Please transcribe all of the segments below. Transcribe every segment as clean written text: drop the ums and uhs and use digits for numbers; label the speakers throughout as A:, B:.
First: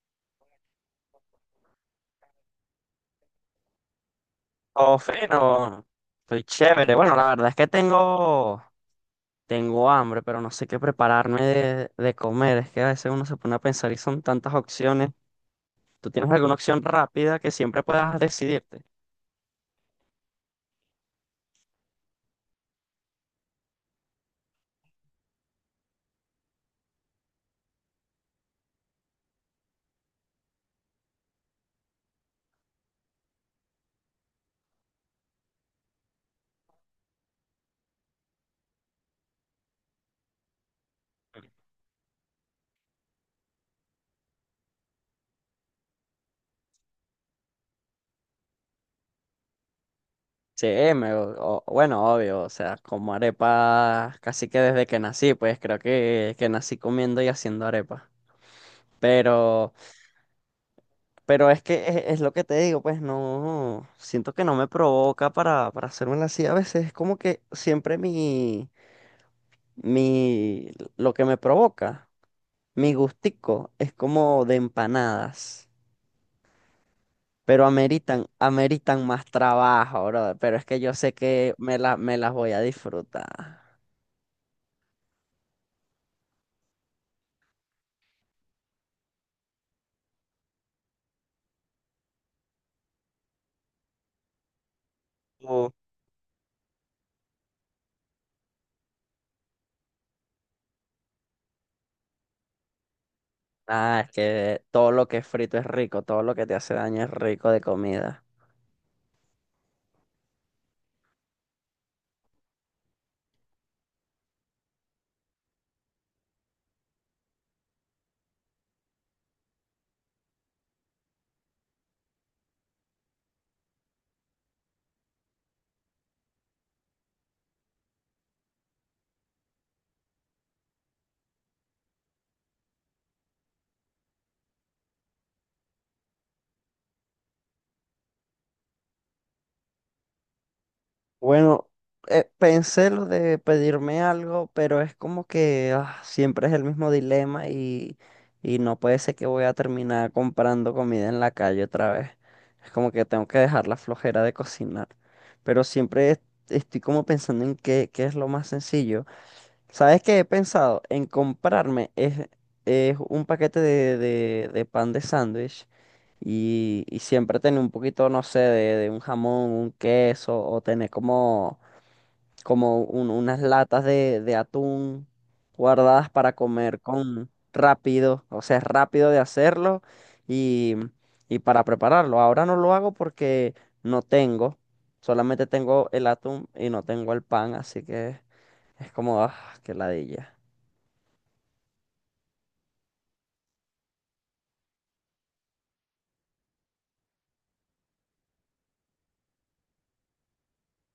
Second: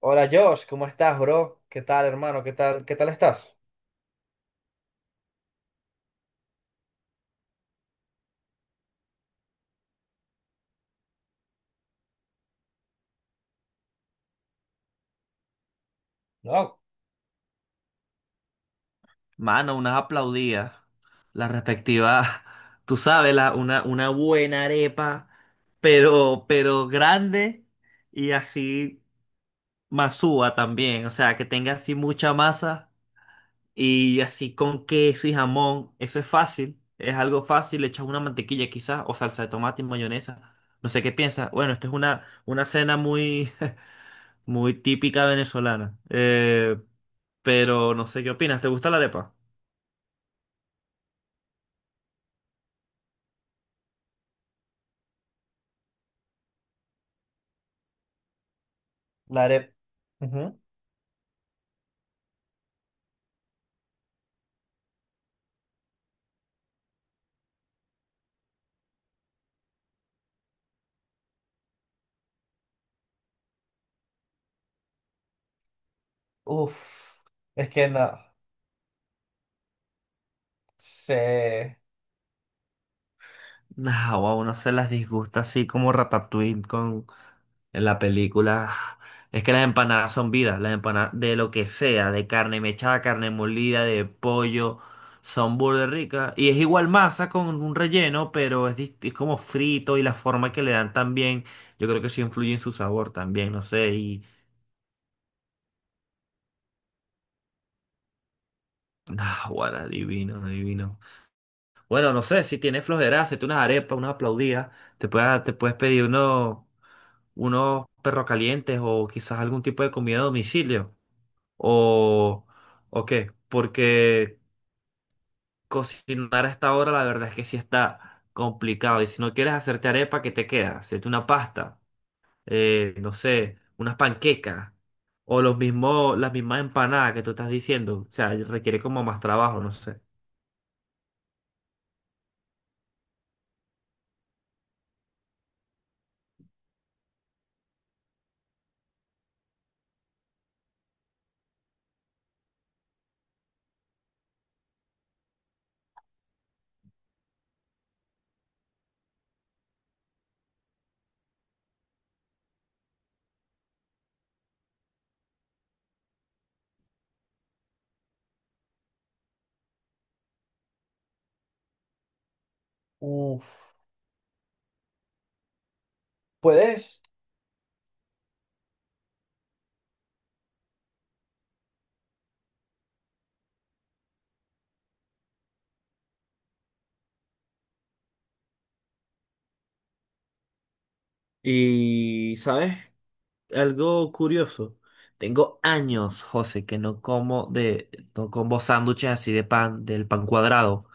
A: Hola Josh, ¿cómo estás, bro? ¿Qué tal, hermano? ¿Qué tal? ¿Qué tal estás?
B: Oh, fino. Estoy chévere. Bueno, la verdad es que tengo hambre, pero no sé qué prepararme de comer. Es que a veces uno se pone a pensar y son tantas opciones. ¿Tú tienes alguna
A: No.
B: opción rápida que siempre puedas decidirte?
A: Mano, unas aplaudidas. La respectiva, tú sabes, una buena arepa, pero grande y así masúa también. O sea, que tenga así mucha masa y así con queso y jamón. Eso es fácil, es algo fácil. Le echas una mantequilla quizás o salsa de tomate y mayonesa. No sé qué piensas. Bueno, esto es una cena muy, muy típica venezolana. Pero no sé qué opinas. ¿Te gusta la arepa?
B: Sí, bueno, obvio. O sea, como arepa casi que desde que nací, pues creo que nací comiendo y haciendo arepa.
A: La arepa.
B: Pero, pero es que es lo que te digo, pues no, siento que no me provoca para hacérmela así. A veces es como que siempre mi... Mi, lo que me provoca, mi gustico, es como de empanadas,
A: Uf,
B: pero
A: es que no
B: ameritan más trabajo, brother. Pero es que yo sé que
A: sé.
B: me las voy a disfrutar.
A: Nah, a uno se las disgusta así como Ratatouille con en la película. Es que las empanadas son vidas, las empanadas de lo que sea, de carne mechada, carne molida, de pollo, son
B: O-
A: burda ricas. Y es igual masa con un relleno, pero es como frito y la forma que le dan también, yo creo que sí influye en su sabor también, no sé,
B: Ah, es
A: y.
B: que todo lo que es frito es rico, todo lo que te hace daño es rico de comida.
A: Ah, guara, divino, divino. Bueno, no sé, si tienes flojera, hacete unas arepas, una aplaudida, te puedes pedir unos perros calientes o quizás algún tipo de comida a domicilio o, o qué, Porque cocinar a esta hora la verdad es que sí está complicado y si no quieres hacerte arepa, ¿qué te queda? Hacerte una pasta, no sé, unas panquecas o las mismas empanadas que tú estás diciendo, o sea, requiere como más trabajo, no sé.
B: Bueno, pensé lo de pedirme algo, pero es como que ah, siempre es el mismo dilema y no puede ser que voy a terminar comprando comida en la calle otra vez. Es como que tengo que dejar la flojera de cocinar. Pero estoy como pensando en qué, qué es lo más sencillo. ¿Sabes qué he pensado? En es un paquete de pan de sándwich y siempre tener un poquito, no sé, de un jamón, un queso o tener como,
A: Mm.
B: unas latas de atún guardadas para comer
A: Puedes.
B: con rápido, o sea, es rápido de hacerlo y, y para prepararlo. Ahora no lo hago porque no tengo, solamente tengo el atún y no tengo el pan, así que es como, ah, qué ladilla.
A: Y, ¿sabes?, algo curioso. Tengo años, José, que no como sándwiches así de pan, del pan cuadrado.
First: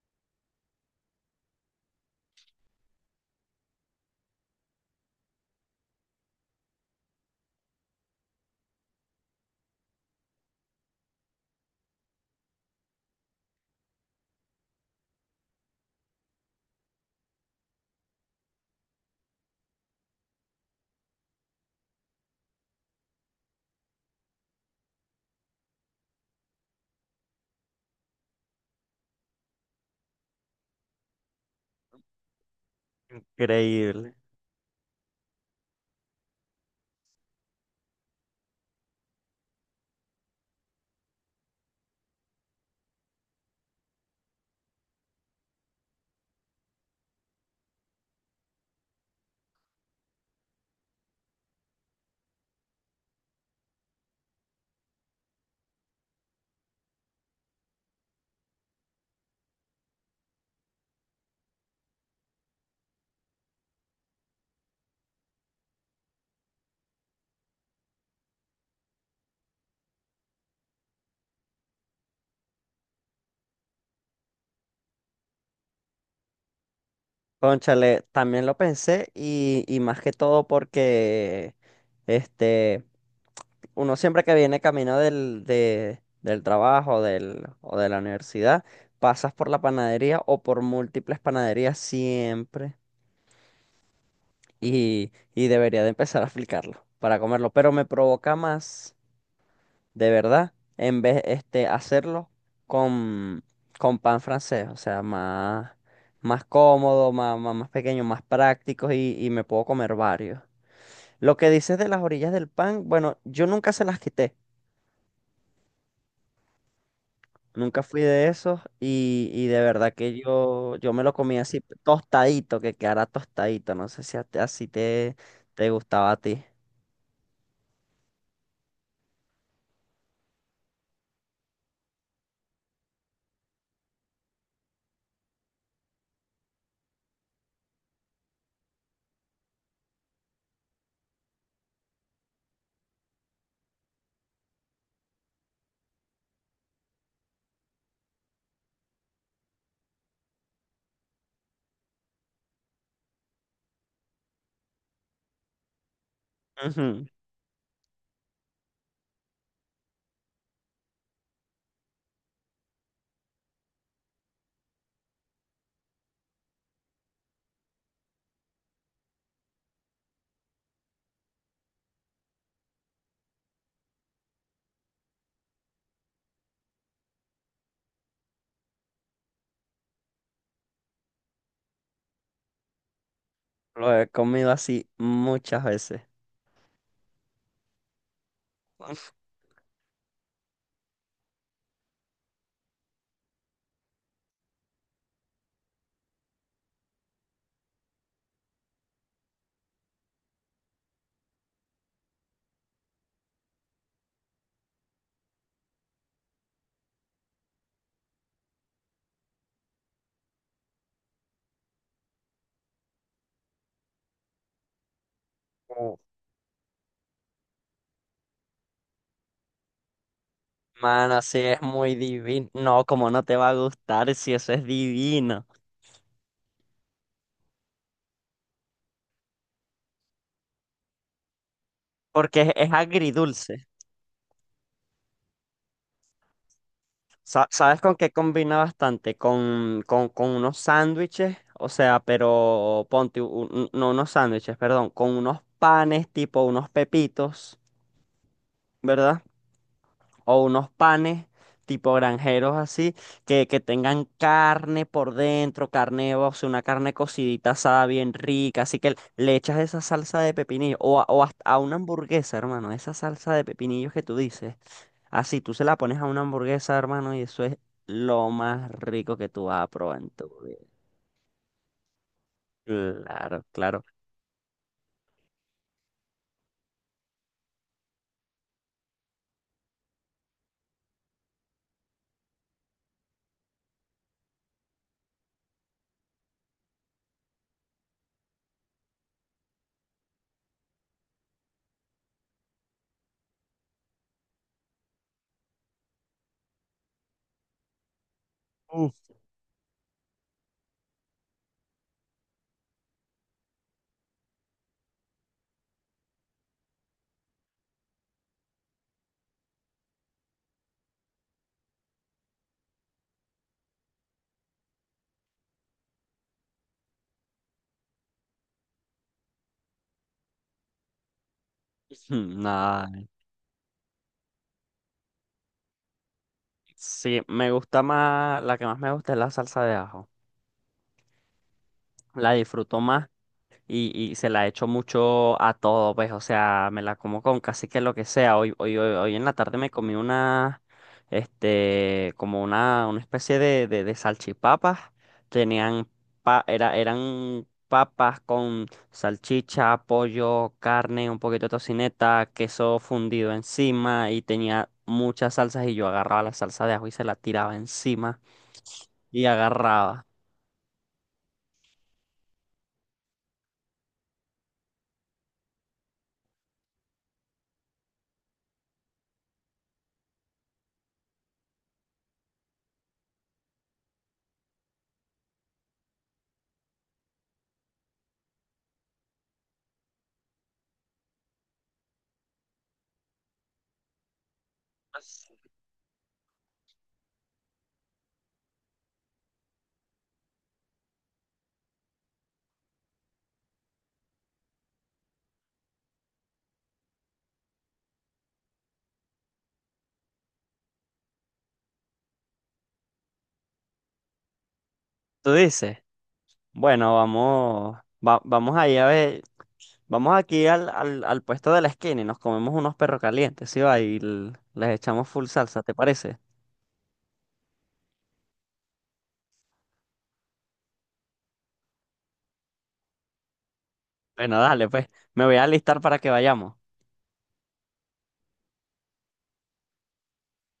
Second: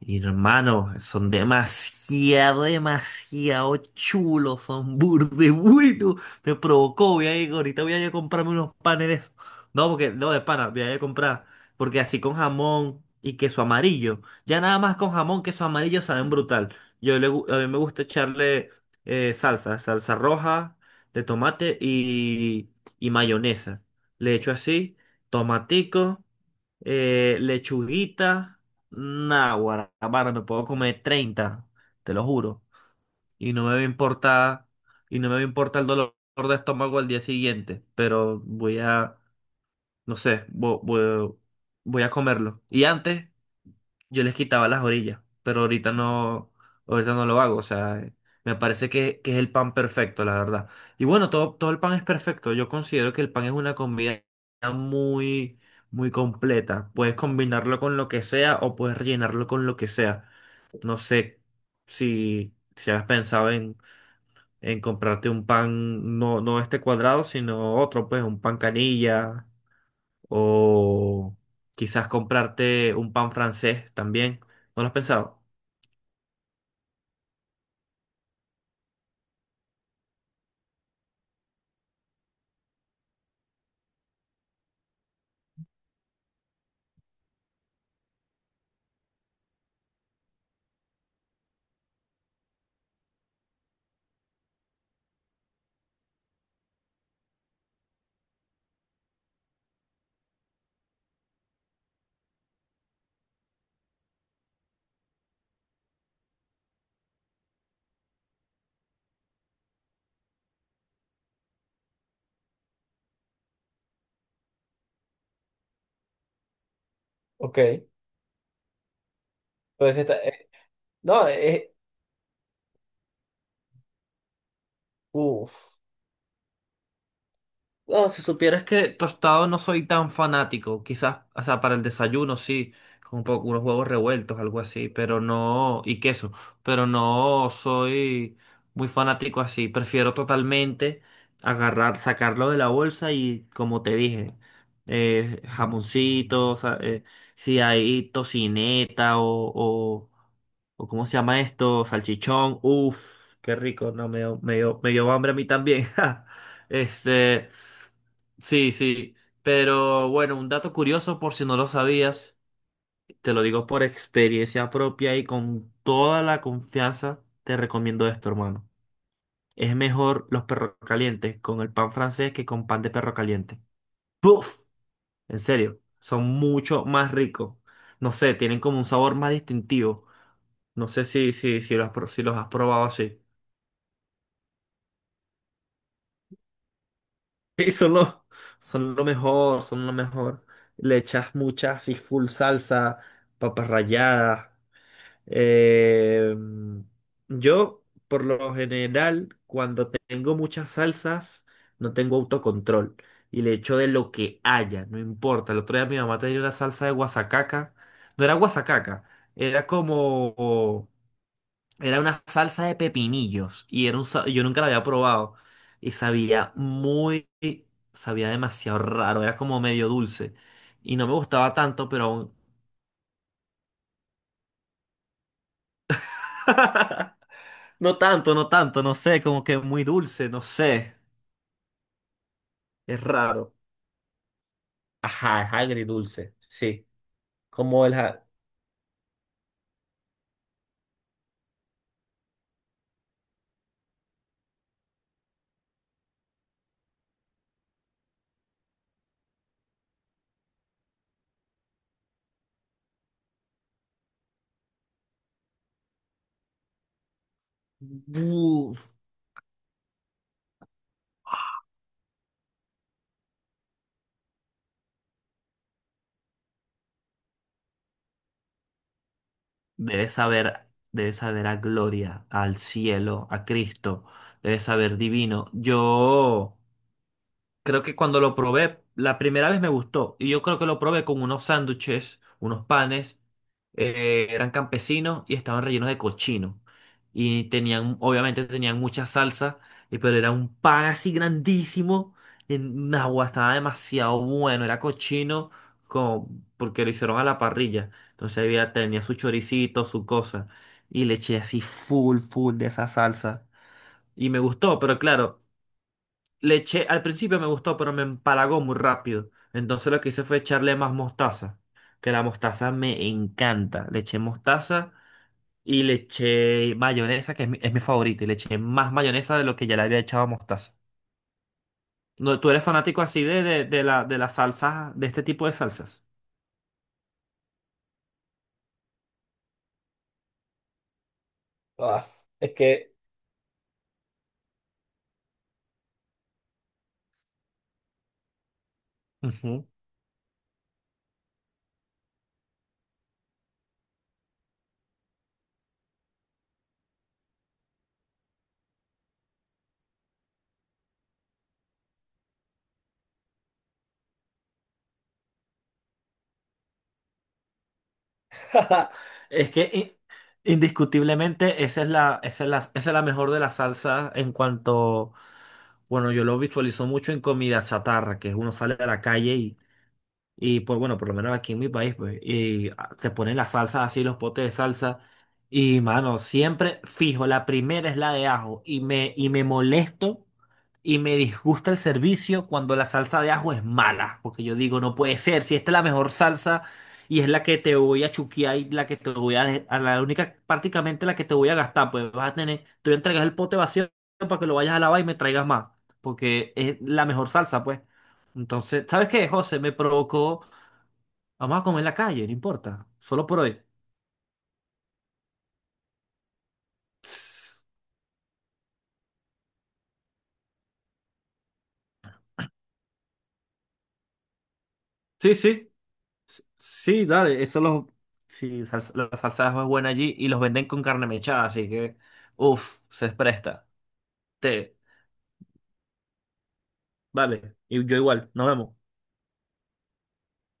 A: Hermano, son demasiado, demasiado chulos, son burde buenos. Me provocó, ahorita voy a ir a comprarme unos panes de esos. No, porque, no, de pana, voy a ir a comprar. Porque así con jamón y queso amarillo. Ya nada más con jamón, queso amarillo saben brutal. A mí me gusta echarle salsa roja de tomate y mayonesa. Le echo así, tomatico, lechuguita. Nah, mano, me puedo comer 30, te lo juro. Y no me va a
B: Increíble.
A: importar, y no me va a importar el dolor de estómago al día siguiente, pero voy a, no sé, voy, a comerlo. Y antes yo les quitaba las orillas, pero ahorita no lo hago, o sea, me parece que es el pan perfecto, la verdad. Y bueno, todo el pan es perfecto. Yo considero que el pan es una comida muy, muy completa. Puedes combinarlo con lo que sea o puedes rellenarlo con lo que sea. No sé si has pensado en comprarte un pan, no, no este cuadrado, sino otro, pues un pan canilla o quizás comprarte un pan francés también. ¿No lo has pensado?
B: Cónchale, también lo pensé y más que todo porque este, uno siempre que viene camino del trabajo del, o de la universidad, pasas por la panadería o por múltiples panaderías siempre y debería de empezar a aplicarlo para comerlo, pero me provoca más de verdad, en vez este hacerlo con, con pan francés, o sea, más, más, cómodo, más pequeño, más práctico y me puedo comer varios. Lo que dices de las orillas del pan, bueno, yo nunca se las quité,
A: Ok,
B: nunca fui de esos y de verdad
A: pues que está,
B: que yo me lo
A: no,
B: comía así
A: es.
B: tostadito, que quedara tostadito, no sé si así te, te gustaba a ti.
A: Oh, si supieras que tostado no soy tan fanático, quizás, o sea, para el desayuno sí, con un poco unos huevos revueltos, algo así, pero no, y queso, pero no soy muy fanático así, prefiero totalmente agarrar, sacarlo de la bolsa y como te dije, jamoncito, o eh, si hay tocineta o, o, o ¿cómo se llama esto? Salchichón, uff, qué rico, no, me dio hambre a mí también.
B: Ujú.
A: Este, sí, sí. Pero bueno, un dato curioso por si no lo sabías, te lo digo por experiencia propia y con toda la confianza, te recomiendo esto, hermano. Es mejor los perros calientes con el pan francés que con pan de perro caliente. ¡Puf! En serio, son mucho más ricos. No sé, tienen como un sabor más distintivo. No sé si los has probado así.
B: Lo he comido así muchas veces.
A: Sí, son lo mejor, son lo mejor. Le echas mucha así full salsa, papas ralladas. Eh, yo, por lo general, cuando tengo muchas salsas, no tengo autocontrol. Y le echo de lo que haya, no importa. El otro día mi mamá tenía una salsa de guasacaca. No era guasacaca, era como era una salsa de pepinillos y era yo nunca la había probado y sabía demasiado raro, era como medio dulce y no me
B: Mano, sí,
A: gustaba
B: es
A: tanto,
B: muy
A: pero aún.
B: divino. No, como no te va a gustar si eso es divino.
A: No tanto, no tanto, no sé, como que muy dulce, no sé,
B: Porque es
A: es raro.
B: agridulce.
A: Ajá, es agridulce, sí.
B: ¿Sabes
A: Como el,
B: con qué
A: ja-.
B: combina bastante? Con unos sándwiches, o sea, pero ponte, no unos sándwiches, perdón, con unos panes tipo unos pepitos, ¿verdad? O unos panes tipo granjeros así, que tengan carne por dentro, carne, o sea, una carne cocidita asada bien rica, así
A: Buf.
B: que le echas esa salsa de pepinillo, o hasta a una hamburguesa, hermano, esa salsa de pepinillos que tú dices, así tú se la pones a una hamburguesa, hermano, y eso es lo más rico que tú vas a probar
A: Debe
B: en tu vida.
A: saber, debe saber a gloria, al cielo, a
B: Claro, claro.
A: Cristo, debe saber divino. Yo. Creo que cuando lo probé, la primera vez me gustó. Y yo creo que lo probé con unos sándwiches, unos panes. Eran campesinos y estaban rellenos de cochino. Y obviamente tenían mucha salsa, pero era un pan así grandísimo. En agua estaba demasiado bueno, era cochino como porque lo hicieron a la parrilla. Entonces tenía
B: Uf.
A: su choricito, su cosa. Y le eché así full, full de esa salsa. Y me gustó, pero claro. Al principio me gustó, pero me empalagó muy rápido. Entonces lo que hice fue echarle más mostaza, que la mostaza me encanta. Le eché mostaza y le eché mayonesa, que es mi favorita, y le eché más mayonesa de lo que ya le había echado mostaza.
B: Mm,
A: No, ¿tú eres fanático
B: nada.
A: así de las salsas, de este tipo de salsas?
B: Sí, me gusta más, la que más me gusta es la salsa de ajo.
A: Ah,
B: La
A: es
B: disfruto
A: que
B: más y se la echo mucho a todo, pues, o sea, me la como con casi que lo que sea. Hoy en la tarde
A: ujú.
B: me comí como una especie de salchipapas. Tenían, Eran papas con salchicha, pollo, carne, un poquito de tocineta, queso fundido encima y tenía muchas salsas y yo agarraba la salsa de ajo y se la tiraba encima y
A: Es que
B: agarraba.
A: indiscutiblemente esa es la mejor de las salsas en cuanto. Bueno, yo lo visualizo mucho en comida chatarra, que uno sale a la calle y, pues bueno, por lo menos aquí en mi país, pues, y te ponen las salsas así, los potes de salsa. Y mano, siempre fijo, la primera es la de ajo. me molesto y me disgusta el servicio cuando la salsa de ajo es mala. Porque yo digo, no puede ser, si esta es la mejor salsa y es la que te voy a chuquear y la que te voy a la única, prácticamente la que te voy a gastar, pues te voy a entregar el pote vacío para que lo vayas a lavar y me traigas más. Porque es la mejor salsa, pues. Entonces, ¿sabes qué, José? Me provocó. Vamos a comer en la calle, no importa. Solo por hoy.
B: ¿Tú dices? Bueno,
A: Ps,
B: vamos, vamos ahí a ver, vamos aquí al puesto de la esquina y nos comemos unos perros calientes, ¿sí va? Y les echamos full
A: Sí,
B: salsa,
A: sí.
B: ¿te parece?
A: Sí, dale. Eso los. Sí, la salsa de ajo es buena allí y los venden con carne mechada, así que. Uf, se presta.
B: Bueno, dale,
A: Te.
B: pues, me voy a alistar para que vayamos.
A: Vale. Y yo igual. Nos vemos.